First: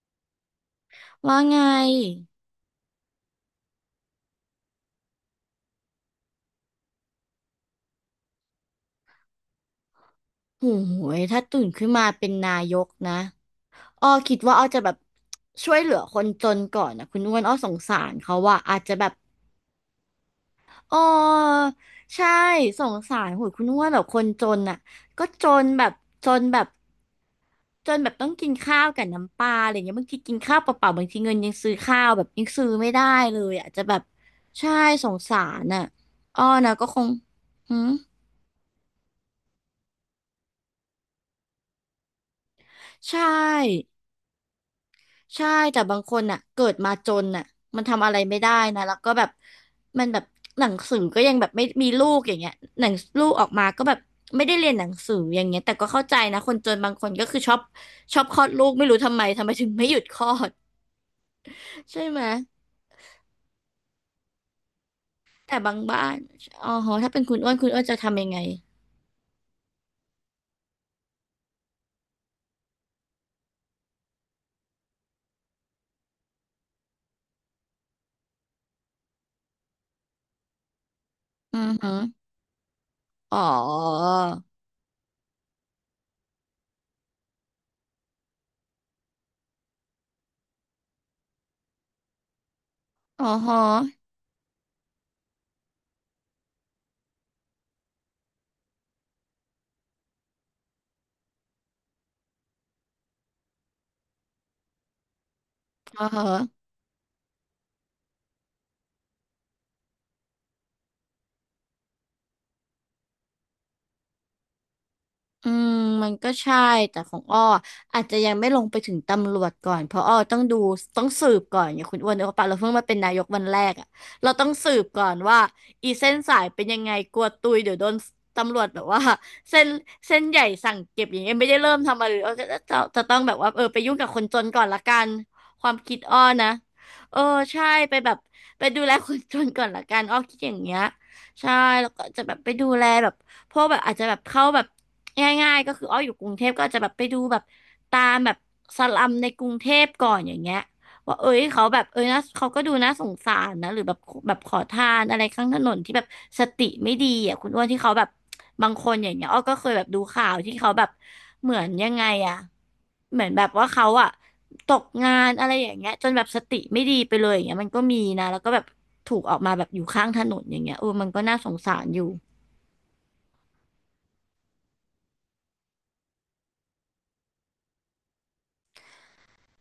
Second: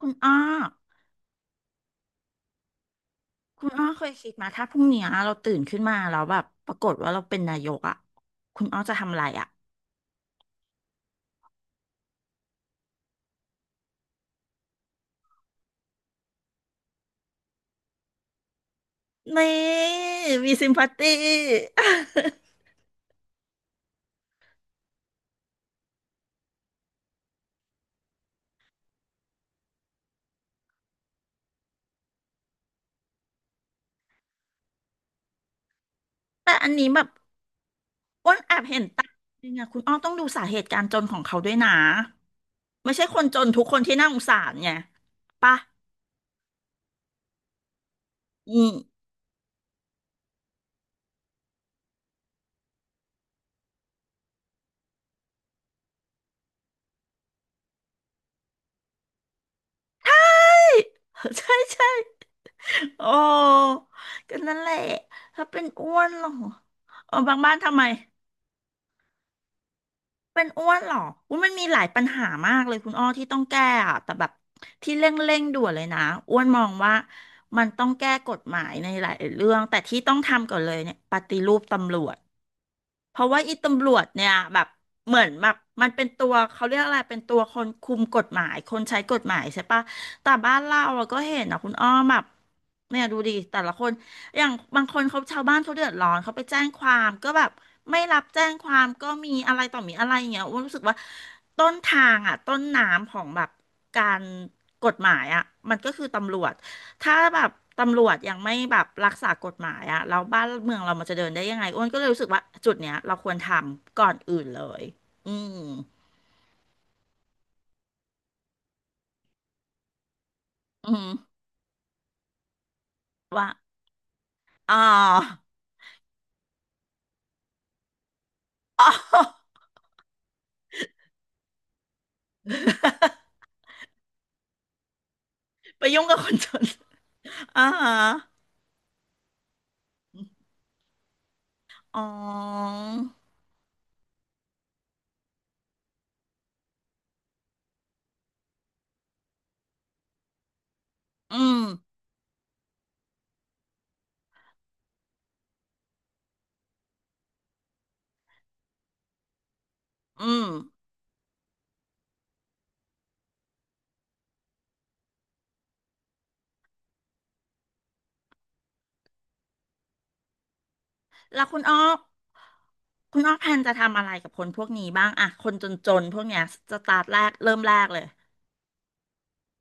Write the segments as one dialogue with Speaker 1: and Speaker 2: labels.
Speaker 1: คุณอ้อ
Speaker 2: ว่าไง
Speaker 1: คุณอ้อเคยคิดมาถ้าพรุ่งเนี้ยเราตื่นขึ้นมาแล้วแบบปรากฏว่าเราเป็นนายกอ่ะคุณอ้อจะทำอะไรอ่ะ
Speaker 2: โอ้โหยถ้าตื่นขึ้นมาเป็นนายกนะอ้อคิดว่าอ้อจะแบบช่วยเหลือคนจนก่อนนะคุณอ้วนอ้อสงสารเขาว่าอาจจะแบบ
Speaker 1: นี่มีซิมพัต
Speaker 2: อ้อ
Speaker 1: ตี
Speaker 2: ใช่ สงสารโหยคุณอ้วนแบบคนจนน่ะก็จนแบบจนแบบต้องกินข้าวกับน้ำปลาอะไรเงี้ยบางทีกินข้าวเปล่าๆบางทีเงินยังซื้อข้าวแบบยังซื้อไม่ได้เลยอะอาจจะแบบใช่สงสารน่ะอ้อ
Speaker 1: แต่อั
Speaker 2: นะ
Speaker 1: น
Speaker 2: ก็
Speaker 1: นี้
Speaker 2: ค
Speaker 1: แบ
Speaker 2: ง
Speaker 1: บ
Speaker 2: หืม
Speaker 1: อ้วนแอบเห็นตาจริงอะคุณอ้อต้องดูสาเหตุการจนของเขาด้วยนะ ไม่ใช่ค
Speaker 2: ใช่
Speaker 1: นจนทุกคนที่น่าสงสารไง
Speaker 2: ใช่
Speaker 1: ปะ
Speaker 2: แต่บางคนอ่ะเกิดมาจนอ่ะมันทำอะไรไม่ได้
Speaker 1: อืม
Speaker 2: นะแล้วก็แบบมันแบบหนังสือก็ยังแบบไม่มีลูกอย่างเงี้ยหนังลูกออกมาก็แบบไม่ได้เรียนหนังสืออย่างเงี้ยแต่ก็เข้าใจนะคนจนบางคนก็คือชอบคลอดลูกไม่รู้ทำไมถึงไม่หยุดคลอด
Speaker 1: ใช่ ใช่
Speaker 2: ใช่ไหม
Speaker 1: โอ้ก็นั่นแหละ ถ้า
Speaker 2: แต่
Speaker 1: เป็น
Speaker 2: บาง
Speaker 1: อ้ว
Speaker 2: บ้า
Speaker 1: น
Speaker 2: น
Speaker 1: เหรอ
Speaker 2: อ๋อฮะถ้า
Speaker 1: เออ
Speaker 2: เป็นคุ
Speaker 1: บา
Speaker 2: ณ
Speaker 1: ง
Speaker 2: อ้ว
Speaker 1: บ้า
Speaker 2: น
Speaker 1: น
Speaker 2: คุณ
Speaker 1: ทำ
Speaker 2: อ้ว
Speaker 1: ไม
Speaker 2: นจะทำยังไง
Speaker 1: เป็นอ้วนเหรออุ้ยมันมีหลายปัญหามากเลยคุณอ้อที่ต้องแก้อะแต่แบบที่เร่งด่วนเลยนะอ้วนมองว่ามันต้องแก้กฎหมายในหลายเรื่องแต่ที่ต้องทำก่อนเลยเนี่ยปฏิรู
Speaker 2: อื
Speaker 1: ป
Speaker 2: อฮึ
Speaker 1: ตำรวจ เพราะ
Speaker 2: อ๋อ
Speaker 1: ว่าอีตำรวจเนี่ยแบบเหมือนแบบมันเป็นตัวเขาเรียกอะไรเป็นตัวคนคุมกฎหมายคนใช้กฎหมายใช่ปะแต่บ้านเราอะก็เห็นนะคุณอ้อมแบบเนี่ยดู
Speaker 2: อ๋อ
Speaker 1: ดิ
Speaker 2: ฮ
Speaker 1: แต่ละคน
Speaker 2: ะ
Speaker 1: อย่างบางคนเขาชาวบ้านเขาเดือดร้อนเขาไปแจ้งความก็แบบไม่รับแจ้งความก็มีอะไรต่อมีอะไรอย่างเงี้ยอ้วนรู้สึกว่าต้นทางอะต้นน้ำของแบบการกฎหมายอะมันก็
Speaker 2: อ๋อ
Speaker 1: คือ
Speaker 2: ฮะ
Speaker 1: ตำรวจ ถ้าแบบตำรวจยังไม่แบบรักษากฎหมายอะแล้วบ้านเมืองเรามันจะเดินได้ยังไงอ้วนก็เลยรู้สึกว่าจุดเนี้ยเราควรทำก่อนอื่นเลยอื
Speaker 2: อื
Speaker 1: ม
Speaker 2: มมันก็ใช่แต่ของอ้ออาจจะยังไม่ลงไปถึงตำรวจก่อนเพราะอ้อต้องดู
Speaker 1: อื
Speaker 2: ต้อ
Speaker 1: ม
Speaker 2: งสืบก่อนอย่างคุณอ้วนเนอะปะเราเพิ่งมาเป็นนายกวัน
Speaker 1: ว่า
Speaker 2: แรกอ่ะเราต้องสื
Speaker 1: อ๋อ
Speaker 2: บก่อนว่าอีเส้นสายเป็นยังไงกลัวตุยเดี๋ยวโดนตำรวจแบ
Speaker 1: อ๋
Speaker 2: บ
Speaker 1: อ
Speaker 2: ว่าเส้นเส้นใหญ่สั่งเก็บอย่างเงี้ยไม่ได้เริ่มทำอะไรเลยอ้อก็จะต้องแบบว่าเออไปยุ่งกับคนจนก่อนละกันความ
Speaker 1: ไป
Speaker 2: คิด
Speaker 1: ยุ่ง
Speaker 2: อ้
Speaker 1: กับ
Speaker 2: อ
Speaker 1: คนจ
Speaker 2: นะ
Speaker 1: น
Speaker 2: เออ
Speaker 1: อ่า
Speaker 2: ใช่
Speaker 1: ฮะ
Speaker 2: ไปแบบไปดูแลคนจนก่อนละกันอ้อคิดอย่างเงี้ยใช่แล้ว
Speaker 1: อ๋อ
Speaker 2: ก็จะแบบไปดูแลแบบ พวกแบบอาจจะแบบเข้าแบบง่ายๆก็คืออ้ออยู่กรุงเทพก็อาจจะแบบไปดูแบบตามแบบสลัมในกรุงเทพก่อนอย่างเงี้ยว่าเอ้
Speaker 1: อื
Speaker 2: ย
Speaker 1: ม
Speaker 2: เขาแบบเอ้ยนะเขาก็ดูน่าสงสารนะหรือแบบแบบขอทานอะไรข้างถนนที่แบบสติไม่ดีอ่ะคุณอ้วนที่เขาแบบบางคนอย่างเงี้ยอ้อก็เคยแบบดูข่า
Speaker 1: อื
Speaker 2: ว
Speaker 1: ม
Speaker 2: ที่เขาแบบเหมือนยังไงอ่ะเหมือนแบบว่าเขาอ่ะตกงานอะไรอย่างเงี้ยจนแบบสติไม่ดีไปเลยอย่างเงี้ยมันก็มีนะแล้วก็แบบถูกออกมาแบบอยู่ข้างถนนอย่างเงี้ยเออมันก็น่า
Speaker 1: แล้
Speaker 2: ส
Speaker 1: ว
Speaker 2: ง
Speaker 1: คุณ
Speaker 2: สา
Speaker 1: อ้อ
Speaker 2: รอยู่
Speaker 1: คุณอ้อแพนจะทำอะไรกับคนพวกนี้บ้างอะคนจนๆพวกเนี้ยสตาร์ทแรกเริ่มแรกเลย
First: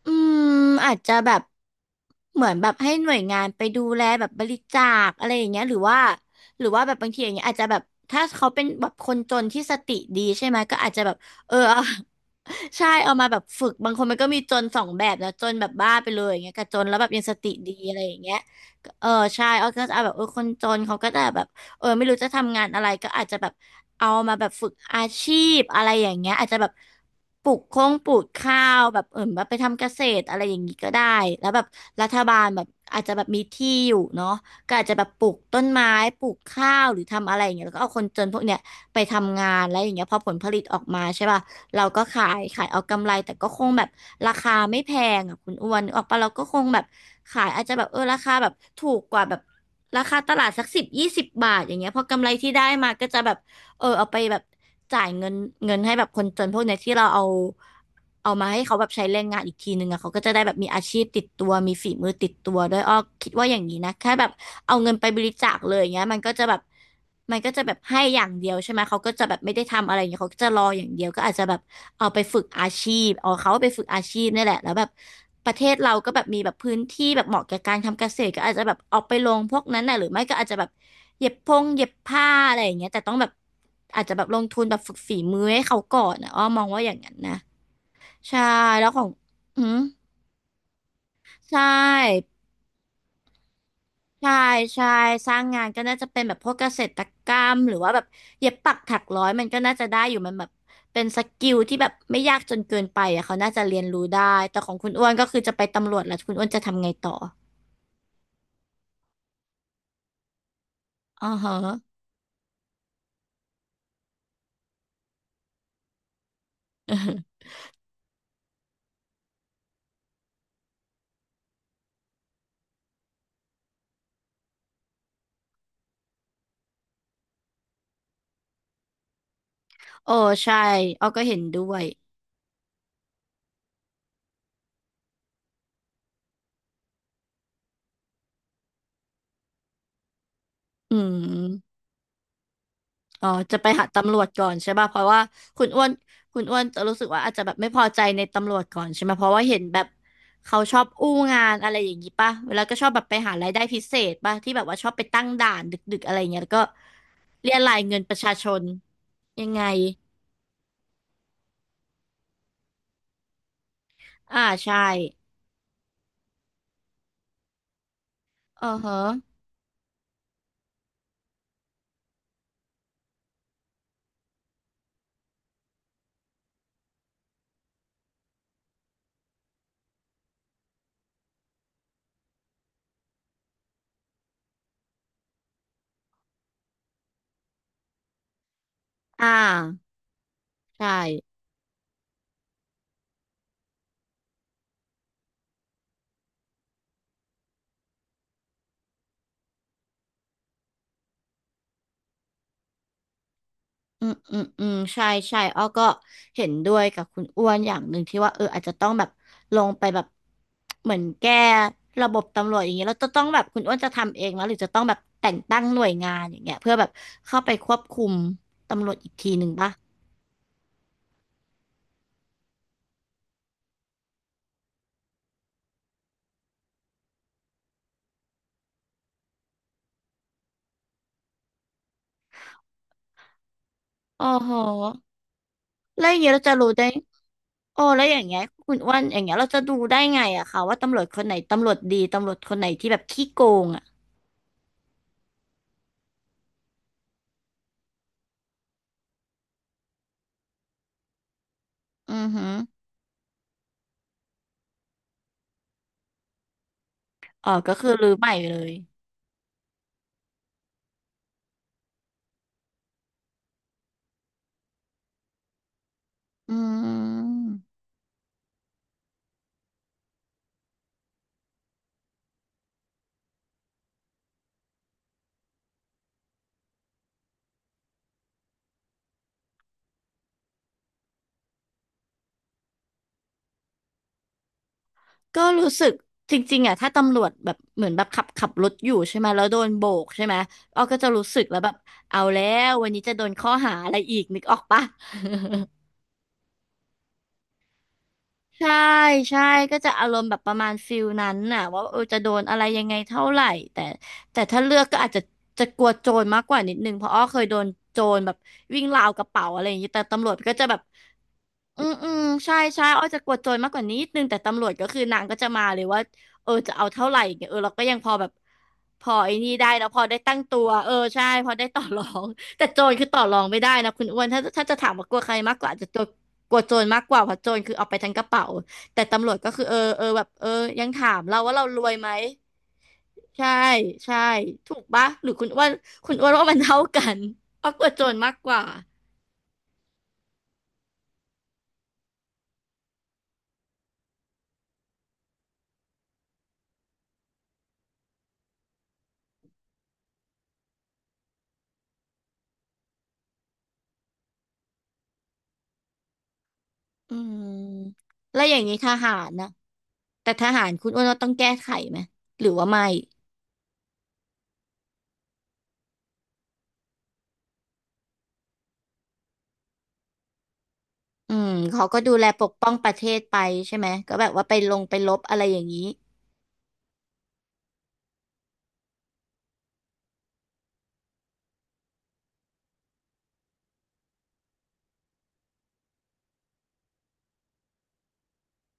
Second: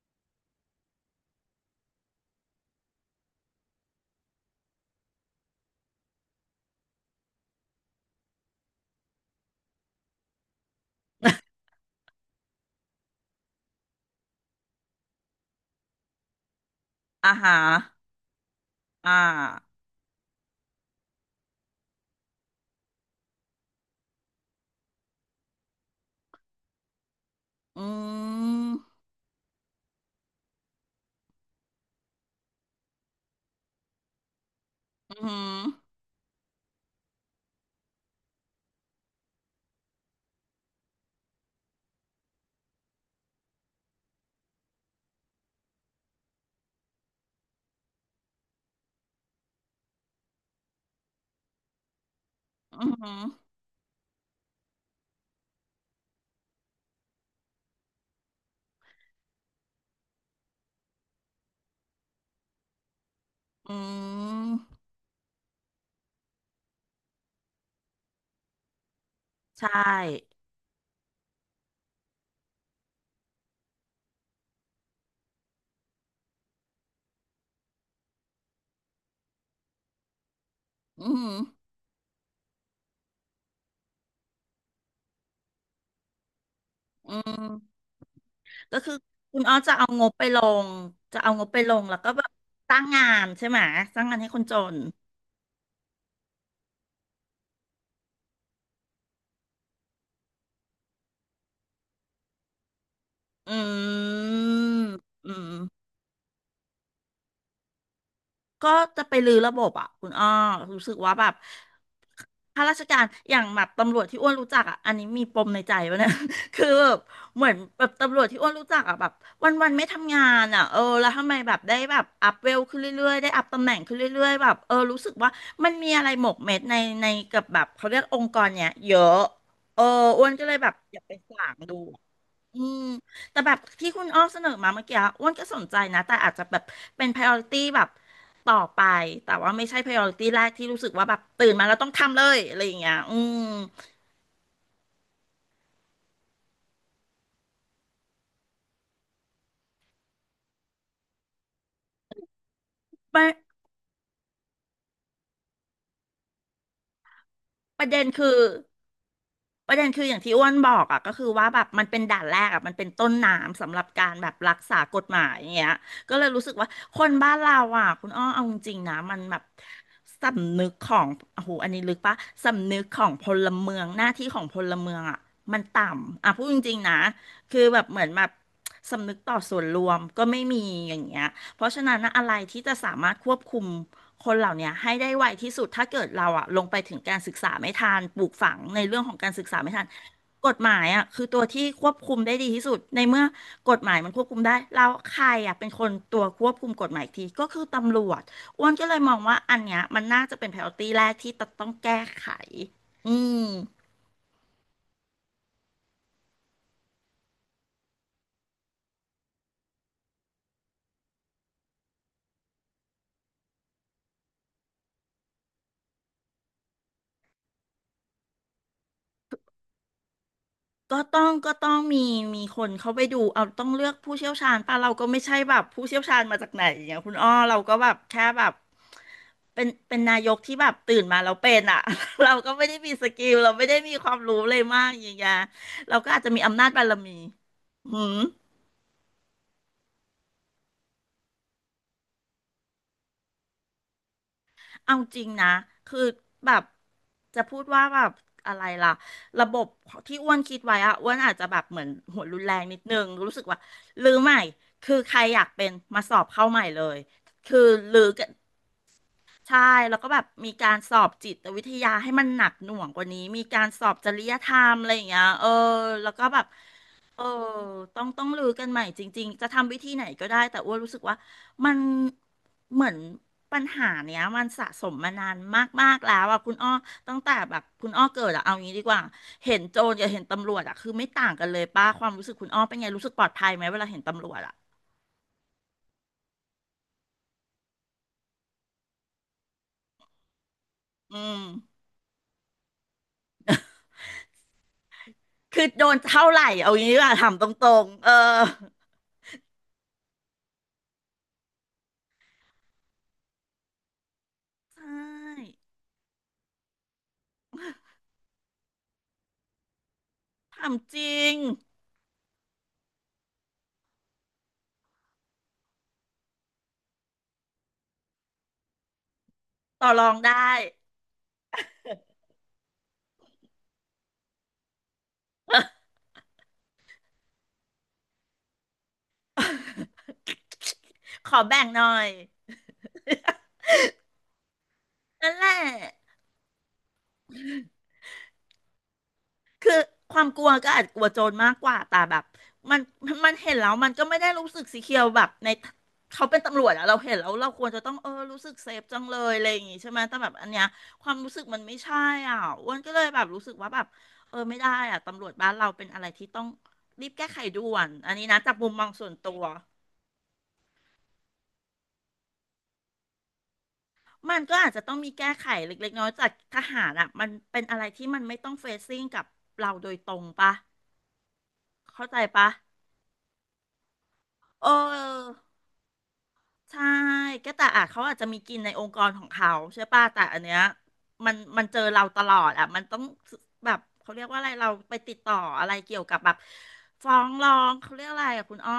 Speaker 2: อืมอาจจะแบบเหมือนแบบให้หน่วยงานไปดูแลแบบบริจาคอะไรอย่างเงี้ยหรือว่าแบบบางทีอย่างเงี้ยอาจจะแบบถ้าเขาเป็นแบบคนจนที่สติดีใช่ไหมก็อาจจะแบบเออ เอาใช่เอามาแบบฝึกบางคนมันก็มีจนสองแบบนะจนแบบบ้าไปเลยอย่างเงี้ยกับจนแล้วแบบยัง
Speaker 1: อ่า
Speaker 2: สติ
Speaker 1: ฮะ
Speaker 2: ดีอะไรอย่างเงี้ยก็เออ
Speaker 1: อ่า
Speaker 2: ใช่เอาก็จะเอาแบบเออคนจนเขาก็จะแบบ เออไม่รู้จะทำงานอะไรก็อาจจะแบบเอามาแบบฝึกอาชีพอะไรอย่างเงี้ยอาจจะแบบปลูก
Speaker 1: อื
Speaker 2: โค้งปลูกข้าวแบ
Speaker 1: ม
Speaker 2: บเออแบบไปทำเกษตรอะไรอย่างงี้ก็ได้แล้วแบบรัฐบาลแบบอาจจะแบบมีที่อยู่เนาะก็อาจจะแบบ
Speaker 1: อื
Speaker 2: ปลูก
Speaker 1: ม
Speaker 2: ต้นไม้ปลูกข้าวหรือทำอะไรอย่างเงี้ยแล้วก็เอาคนจนพวกเนี้ยไปทำงานแล้วอย่างเงี้ยพอผลผลิตออกมาใช่ป่ะเราก็ขายเอากำไรแต่ก็คงแบบราคาไม่แพงอ่ะคุณอ้วนนึกออกปะเราก็คงแบบขายอาจจะแบบเออราคาแบบถูกกว่าแบบ ราคาตลาดสัก10-20 บาทอย่างเงี้ยพอกำไรที่ได้
Speaker 1: อื
Speaker 2: มา
Speaker 1: อ
Speaker 2: ก็
Speaker 1: หื
Speaker 2: จะ
Speaker 1: อ
Speaker 2: แบบ เออเอาไปแบบจ่ายเงินเงินให้แบบคนจนพวกเนี้ยที่เราเอามาให้เขาแบบใช้แรงงานอีกทีนึงอะเขาก็จะได้แบบมีอาชีพติดตัวมีฝีมือติดตัวด้วยอ้อคิดว่าอย่างนี้
Speaker 1: อื
Speaker 2: นะแค่แบบเอา
Speaker 1: ม
Speaker 2: เงินไปบริจาคเลยอย่างเงี้ยมันก็จะแบบให้อย่างเดียวใช่ไหมเขาก็จะแบบไม่ได้
Speaker 1: ใช
Speaker 2: ทำอะไรอย่างเงี้ยเขา
Speaker 1: ่
Speaker 2: ก็จะรออย่างเดียวก็อาจจะแบบเอาไปฝึกอาชีพเอาเขาไปฝึกอาชีพนี่แหละแล้วแบบประเทศเราก็แบบมีแบบพื้นที่แบบเหมาะแก่การทำเกษตรก็อาจจะแบบเอาไปลงพวกนั้นน่ะหรือไม่ก็อาจจะแบบ
Speaker 1: อื
Speaker 2: เย็
Speaker 1: ม
Speaker 2: บพงเย็บผ้าอะไรอย่างเงี้ยแต่ต้องแบบ อาจจะแบบลงทุนแบบฝึกฝีมือให้เขาก่อนนะอ้อมองว่าอย่างนั้
Speaker 1: อื
Speaker 2: นนะ
Speaker 1: ม
Speaker 2: ใช่
Speaker 1: ก็
Speaker 2: แล้ว
Speaker 1: คือ
Speaker 2: ของ
Speaker 1: คุณอ้อ
Speaker 2: อื
Speaker 1: จะ
Speaker 2: ม
Speaker 1: เอางบไปลงจะเอางบไป
Speaker 2: ใช่
Speaker 1: ลงแล้วก็แบบสร้างงานใช่ไหมสร้างงานให้
Speaker 2: ใช่
Speaker 1: คนจน
Speaker 2: ใช่สร้างงานก็น่าจะเป็นแบบพวกเกษตรกรรมหรือว่าแบบเย็บปักถักร้อยมันก็น่าจะได้อยู่มันแบบเป็นสกิลที่แบบไม่ยากจนเกินไปอ่ะเขาน่า
Speaker 1: อื
Speaker 2: จะเรียนรู้ได้
Speaker 1: ม
Speaker 2: แต่ของคุณอ้วนก็
Speaker 1: อื
Speaker 2: คือจะไป
Speaker 1: ม
Speaker 2: ตำรวจแล้วคุณอ้วนจะทำไงต่อ
Speaker 1: ก็จะไปรื้อระบบอ่ะคุณอ้อรู้สึกว่าแบ
Speaker 2: อ๋อ
Speaker 1: บ
Speaker 2: ฮะ
Speaker 1: ข้าราชการอย่างแบบตำรวจที่อ้วนรู้จักอ่ะอันนี้มีปมในใจวะเนี่ย คือแบบ เหมือนแบบตำรวจที่อ้วนรู้จักอ่ะแบบวันวันไม่ทำงานอ่ะเออแล้วทำไมแบบได้แบบอัพเวลขึ้นเรื่อยๆได้อัพตำแหน่งขึ้นเรื่อยๆแบบเออรู้สึกว่ามันมีอะไรหมกเม็ดในกับแบบเขาเรียกองค์กรเนี่ยเยอะเออ
Speaker 2: โอ้
Speaker 1: อ้วนก็เล
Speaker 2: ใช่
Speaker 1: ยแบบอยาก
Speaker 2: อ้อ
Speaker 1: ไป
Speaker 2: ก็เห็
Speaker 1: สา
Speaker 2: น
Speaker 1: ง
Speaker 2: ด้ว
Speaker 1: ดู
Speaker 2: ย
Speaker 1: อืมแต่แบบที่คุณอ้อเสนอมาเมื่อกี้อ้วนก็สนใจนะแต่อาจจะแบบเป็น priority แบบต่อไปแต่ว่าไม่ใช่ priority แรกที่รู้สึก
Speaker 2: อื
Speaker 1: ว่าแบบตื่นมาแล้ว
Speaker 2: ม
Speaker 1: ต้องทำเลยอะไรอย่างเงี้ยอื
Speaker 2: อ๋อ
Speaker 1: ม
Speaker 2: จะไปหาตำรวจก่อนใช่ป่ะเพราะว่าคุณอ้วนคุณอ้วนจะรู้สึกว่าอาจจะแบบไม่พอใจในตำรวจก่อนใช่ไหมเพราะว่าเห็นแบบเขาชอบอู้งานอะไรอย่างนี้ป่ะแล้วก็ชอบแบบไป
Speaker 1: ประ
Speaker 2: หารายได้พิเศษป่ะที่แบบว่าชอบไปตั้งด่านดึกๆอะไรเงี้ยแล้วก็เรียราย
Speaker 1: ประ
Speaker 2: เงิน
Speaker 1: เด็น
Speaker 2: ประชา
Speaker 1: คือ
Speaker 2: ชนยังไง
Speaker 1: ประเด็นคืออย่างที่อ้วนบอกอ่ะก็คือว่าแบบมันเป็นด่านแรกอ่ะมันเป็นต้นน้ำสำหรับการแบบ
Speaker 2: อ่า
Speaker 1: รัก
Speaker 2: ใช่
Speaker 1: ษากฎหมายอย่างเงี้ยก็เลยรู้สึกว่าคนบ้านเราอ่ะคุณอ้อเอาจ
Speaker 2: เออ
Speaker 1: ริงๆนะ
Speaker 2: ฮะ
Speaker 1: มันแบบสำนึกของโอ้โหอันนี้ลึกปะสำนึกของพลเมืองหน้าที่ของพลเมืองอ่ะมันต่ำอ่ะพูดจริงๆนะคือแบบเหมือนแบบสำนึกต่อส่วนรวมก็ไม่มีอย่างเงี้ยเพราะฉะนั้นนะอะไรที่จะสามารถควบคุม คนเหล่าเนี้ยให้ได้ไวที่สุดถ้าเกิดเราอะลงไปถึงการศึกษาไม่ทันปลูกฝังในเรื่องของ
Speaker 2: อ่า
Speaker 1: การศึกษาไม่ทันกฎหมาย
Speaker 2: ใช่
Speaker 1: อะคือตัวที่ควบคุมได้ดีที่สุดในเมื่อกฎหมายมันควบคุมได้แล้วใครอะเป็นคนตัวควบคุมกฎหมายอีกทีก็คือตำรวจอ้วนก็เลยมองว่าอันเนี้ยมันน่าจะเป็น priority แรกที่ต้องแก้ไขอืม
Speaker 2: อืมอืมอืมใช่ใช่อ้อก็เห็นด้วยกับคุณอ้วนอย่างหนึ่งที่ว่าเอออาจจะต้องแบบลงไปแบบเหมือนแก้ระบบตำรวจอย่างเงี้ยแล้วจะต้องแบบคุณอ้วนจะทำเองไหมหรือจะต้องแบบแต่งตั้งหน่วยงานอย่างเงี้ยเพื่อแบบเข้าไปควบคุมตำรวจอีกทีหนึ่งป่ะ
Speaker 1: ก็ต้องมีคนเขาไปดูเอาต้องเลือกผู้เชี่ยวชาญป่ะเราก็ไม่ใช่แบบผู้เชี่ยวชาญมาจากไหนอย่างเงี้ยคุณอ้อเราก็แบบแค่แบบเป็นนายกที่แบบตื่นมาแล้วเป็นอ่ะ เราก็ไม่ได้มีสกิลเราไม่ได้มีความ
Speaker 2: อ๋อ
Speaker 1: รู้
Speaker 2: โห
Speaker 1: เลยมากอย่างเงี้ยเรา
Speaker 2: แล้ว
Speaker 1: ก็
Speaker 2: อย่า
Speaker 1: อาจ
Speaker 2: งเงี้
Speaker 1: จะ
Speaker 2: ย
Speaker 1: มี
Speaker 2: เราจะ
Speaker 1: อำนา
Speaker 2: รู้
Speaker 1: จ
Speaker 2: ได้
Speaker 1: บารมี
Speaker 2: โอ้
Speaker 1: อื
Speaker 2: แล้วอ
Speaker 1: ม
Speaker 2: ย่างเงี้ยคุณอ้วนอย่างเงี้ยเราจะดูได้ไงอะคะว่าตำรวจคนไหนตำรวจดีตำรวจคนไหนที่แบบขี้โกงอะ
Speaker 1: เอาจริงนะคือแบบจะพูดว่าแบบอะไรล่ะระบบที่อ้วนคิดไว้อะอ้วนอาจจะแบบเหมือน
Speaker 2: อื
Speaker 1: หัว
Speaker 2: อ
Speaker 1: รุน
Speaker 2: หือ
Speaker 1: แรงนิดนึง รู้สึกว่าลือใหม่ คือใครอยากเป็นมาสอบเข้าใหม่เลย
Speaker 2: อ๋อ
Speaker 1: คือ
Speaker 2: ก็คือ
Speaker 1: ลือ
Speaker 2: รื้อใหม่เลย
Speaker 1: ใช่แล้วก็แบบมีการสอบจิตวิทยาให้มันหนักหน่วงกว่านี้มีการสอบจริยธรรมอะไรอย่างเงี้ยเออแล้วก็แบบ
Speaker 2: อื
Speaker 1: เออ
Speaker 2: ม
Speaker 1: ต้องลือกันใหม่จริงๆจะทำวิธีไหนก็ได้แต่อ้วนรู้สึกว่ามันเหมือนปัญหาเนี้ยมันสะสมมานานมากๆแล้วอ่ะคุณอ้อตั้งแต่แบบคุณอ้อเกิดอะเอางี้ดีกว่าเห็นโจรกับเห็นตำรวจอะคือไม่ต่างกันเลยป้าความรู้สึกคุณอ้อเป็นไงรู้สึกปลอดภัยไหมเวลาเห็นตำรวจอะ
Speaker 2: ก็รู้สึกจริงๆอ่ะถ้าตำรวจแบบเหมือนแบบขับรถอยู่ใช่ไหมแล้วโดนโบกใช่ไหมอ้อก็จะ
Speaker 1: อื
Speaker 2: รู้สึ
Speaker 1: ม
Speaker 2: กแล้วแบบเอาแล้ววันนี้จะโดนข้อหาอะไรอีกนึกออกปะ
Speaker 1: คือโดนเท่าไหร่เอางี้ดีกว่าถามตรงๆเออ
Speaker 2: ใช่ใช่ก็จะอารมณ์แบบประมาณฟิลนั้นน่ะว่าเออจะโดนอะไรยังไงเท่าไหร่แต่ถ้าเลื
Speaker 1: ใช
Speaker 2: อกก็อาจจะ
Speaker 1: ่
Speaker 2: จะกลัวโจรมากกว่านิดนึงเพราะอ้อเคยโดนโจรแบบวิ่งราวกระเป๋าอะไรอย่างนี้แต่ตำรวจก็จะ
Speaker 1: ถา
Speaker 2: แบ
Speaker 1: ม
Speaker 2: บ
Speaker 1: จริง
Speaker 2: อืมอืมใช่ใช่อ้อยจะกดโจรมากกว่านี้นิดนึงแต่ตำรวจก็คือนางก็จะมาเลยว่าเออจะเอาเท่าไหร่อย่างเงี้ยเออเราก็ยังพอแบบพอไอ้นี่ได้
Speaker 1: ต่
Speaker 2: นะ
Speaker 1: อ
Speaker 2: พอ
Speaker 1: รอ
Speaker 2: ได้
Speaker 1: งได้
Speaker 2: ตั้งตัวเออใช่พอได้ต่อรองแต่โจรคือต่อรองไม่ได้นะคุณอ้วนถ้าจะถามว่ากลัวใครมากกว่าอาจจะโจรกลัวโจรมากกว่าเพราะโจรคือเอาไปทั้งกระเป๋าแต่ตำรวจก็คือเออเออ แบบเออยังถาม
Speaker 1: ข
Speaker 2: เรา
Speaker 1: อ
Speaker 2: ว่า
Speaker 1: แบ่
Speaker 2: เรา
Speaker 1: ง
Speaker 2: ร
Speaker 1: หน่
Speaker 2: ว
Speaker 1: อ
Speaker 2: ยไหม
Speaker 1: ย
Speaker 2: ใช่ใช่ถูกปะหรือ
Speaker 1: นั่นแห
Speaker 2: คุณ
Speaker 1: ละ
Speaker 2: อ้วนคุณอ้วนว่ามันเท่ากันอ้อยกลัวโจรมากกว่า
Speaker 1: คือความกลัวก็อาจกลัวโจรมากกว่าแต่แบบมันมันเห็นแล้วมันก็ไม่ได้รู้สึกสีเขียวแบบในเขาเป็นตำรวจอะเราเห็นแล้วเราควรจะต้องเออรู้สึกเซฟจังเลยอะไรอย่างงี้ใช่ไหมแต่แบบอันเนี้ยความรู้สึกมันไม่ใช่อ่ะอ้วนก็เลยแบบรู้สึกว่าแบบเออไม่ได้อ่ะตำรวจบ้านเราเป็นอะไรที่ต้องรีบ
Speaker 2: อื
Speaker 1: แก้ไข
Speaker 2: ม
Speaker 1: ด่วนอันนี้นะ
Speaker 2: แล้ว
Speaker 1: จา
Speaker 2: อ
Speaker 1: ก
Speaker 2: ย่าง
Speaker 1: มุม
Speaker 2: นี้
Speaker 1: ม
Speaker 2: ท
Speaker 1: องส่
Speaker 2: หา
Speaker 1: วน
Speaker 2: ร
Speaker 1: ตัว
Speaker 2: นะ แต่ทหารคุณอ้วนว่าต้องแก้ไขไหมหรือว่าไม่
Speaker 1: มันก็อาจจะต้องมีแก้ไขเล็กๆน้อยๆจากทหารอ่ะมันเป็นอะไรที่มันไม่ต้องเฟซซิ่งกับเราโดยตรงปะ
Speaker 2: อืมเขาก็
Speaker 1: เข้า
Speaker 2: ดู
Speaker 1: ใจ
Speaker 2: แลป
Speaker 1: ปะ
Speaker 2: กป้องประเทศไปใช่ไหมก็แบบว่าไป
Speaker 1: เอ
Speaker 2: ลงไปลบอะ
Speaker 1: อ
Speaker 2: ไรอย่างนี้
Speaker 1: ใช่ก็แต่อ่ะเขาอาจจะมีกินในองค์กรของเขาใช่ปะแต่อันเนี้ยมันเจอเราตลอดอ่ะมันต้องแบบเขาเรียกว่าอะไรเราไปติดต่ออะไรเกี่ยวกับแบบฟ้องร้องเขาเรียกอะไรอ่ะคุณอ้อ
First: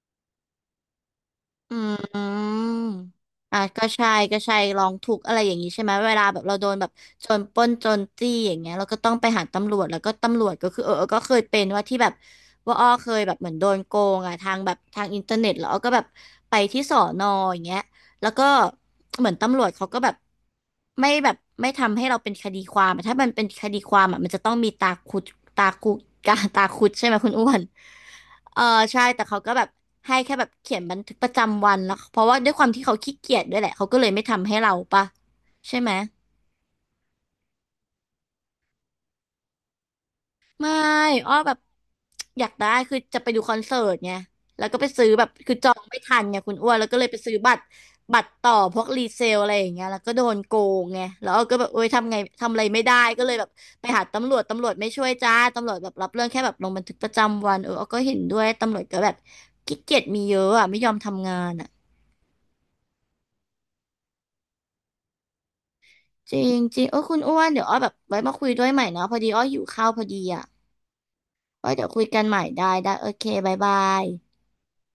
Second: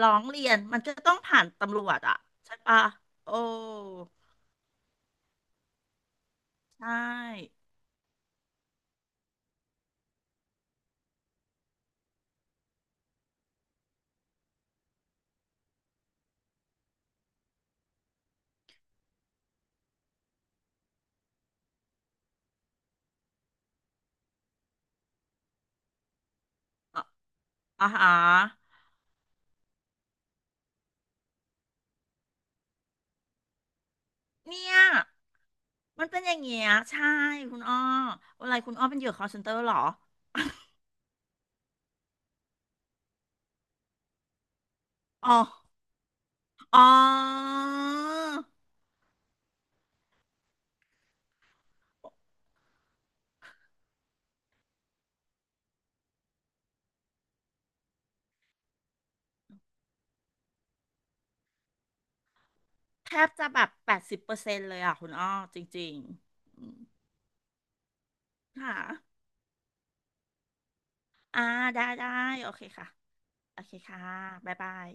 Speaker 1: ร้องเรียนมันจะต้องผ่าน
Speaker 2: อื
Speaker 1: ตำรวจอ่ะใช่
Speaker 2: ม
Speaker 1: ปะโอ้
Speaker 2: อ่ะก็ใช่ก็ใช่ลองทุกข์อะไรอย่างนี้ใช่ไหมเวลาแบบเราโดน
Speaker 1: ใช
Speaker 2: แบบโจรป
Speaker 1: ่
Speaker 2: ล้นโจรจี้อย่างเงี้ยเราก็ต้องไปหาตำรวจแล้วก็ตำรวจก็คือเออเออก็เคยเป็นว่าที่แบบว่าอ้อเคยแบบเหมือนโดนโกงอ่ะทางแบบทางอินเทอร์เน็ตแล้วอ้อก็แบบไปที่สอนออย่างเงี้ยแล้วก็เหมือนตำรวจเขาก็แบบไม่แบบไม่ทำให้เราเป็นคดีความอะถ้ามันเป็นคดีความอ่ะมันจะต้องมีตาคุกตาคุด
Speaker 1: อ่ะ
Speaker 2: ใช่ไหมคุณอ้วน
Speaker 1: อ่าฮะ
Speaker 2: เออใช่แต่เขาก็แบบให้แค่แบบเขียนบันทึกประจำวันแล้วเพราะว่าด้วยความที่เขาขี้เกียจด้วยแหละเขาก็เลยไม่ทำให้
Speaker 1: เนี่
Speaker 2: เรา
Speaker 1: ย
Speaker 2: ปะใช่ไหม
Speaker 1: มันเป็นอย่างเงี้ยใช่คุณอ้ออะไรคุณอ้อเป็นเหยื่อ call center เหรอ
Speaker 2: ไม่อ้อแบบอยากได้คือจะไปดูคอนเสิร์ตไงแล้วก็ไปซื้อแบบ
Speaker 1: อ๋อ
Speaker 2: คือจองไม่ทันไงคุณอ้วน
Speaker 1: อ๋
Speaker 2: แล้วก็เลยไปซื้อบั
Speaker 1: อ
Speaker 2: ตรบัตรต่อพวกรีเซลอะไรอย่างเงี้ยแล้วก็โดนโกงไงแล้วอ้อก็แบบโอ๊ยทำไงทำอะไรไม่ได้ก็เลยแบบไปหาตำรวจตำรวจไม่ช่วยจ้าตำรวจแบบรับเรื่องแค่แบบลงบันทึกประจำวันเอออ้อก็เห็นด้วยตำรวจก็แบบขี้เกียจมีเยอะอ่ะไม่ยอมทำงานอ่ะ
Speaker 1: แทบจะแบบ80%เลยอ่ะคุณอ้อจริง
Speaker 2: จริ
Speaker 1: ๆ
Speaker 2: ง
Speaker 1: อื
Speaker 2: จ
Speaker 1: ม
Speaker 2: ริงเออคุณอ้วนเดี๋ยวอ้อแบบไว้มาคุย
Speaker 1: ค
Speaker 2: ด้วยใหม่เนาะพ
Speaker 1: ่ะ
Speaker 2: อดีอ้อหิวข้าวพอดีอ่ะ
Speaker 1: อ่า
Speaker 2: ไว้
Speaker 1: ได้
Speaker 2: เดี๋ยวคุย
Speaker 1: ได้
Speaker 2: กันใหม่
Speaker 1: โอเค
Speaker 2: ได้
Speaker 1: ค่ะ
Speaker 2: ได้โอเคบ๊าย
Speaker 1: โอเค
Speaker 2: บา
Speaker 1: ค่ะ
Speaker 2: ย
Speaker 1: บ๊ายบาย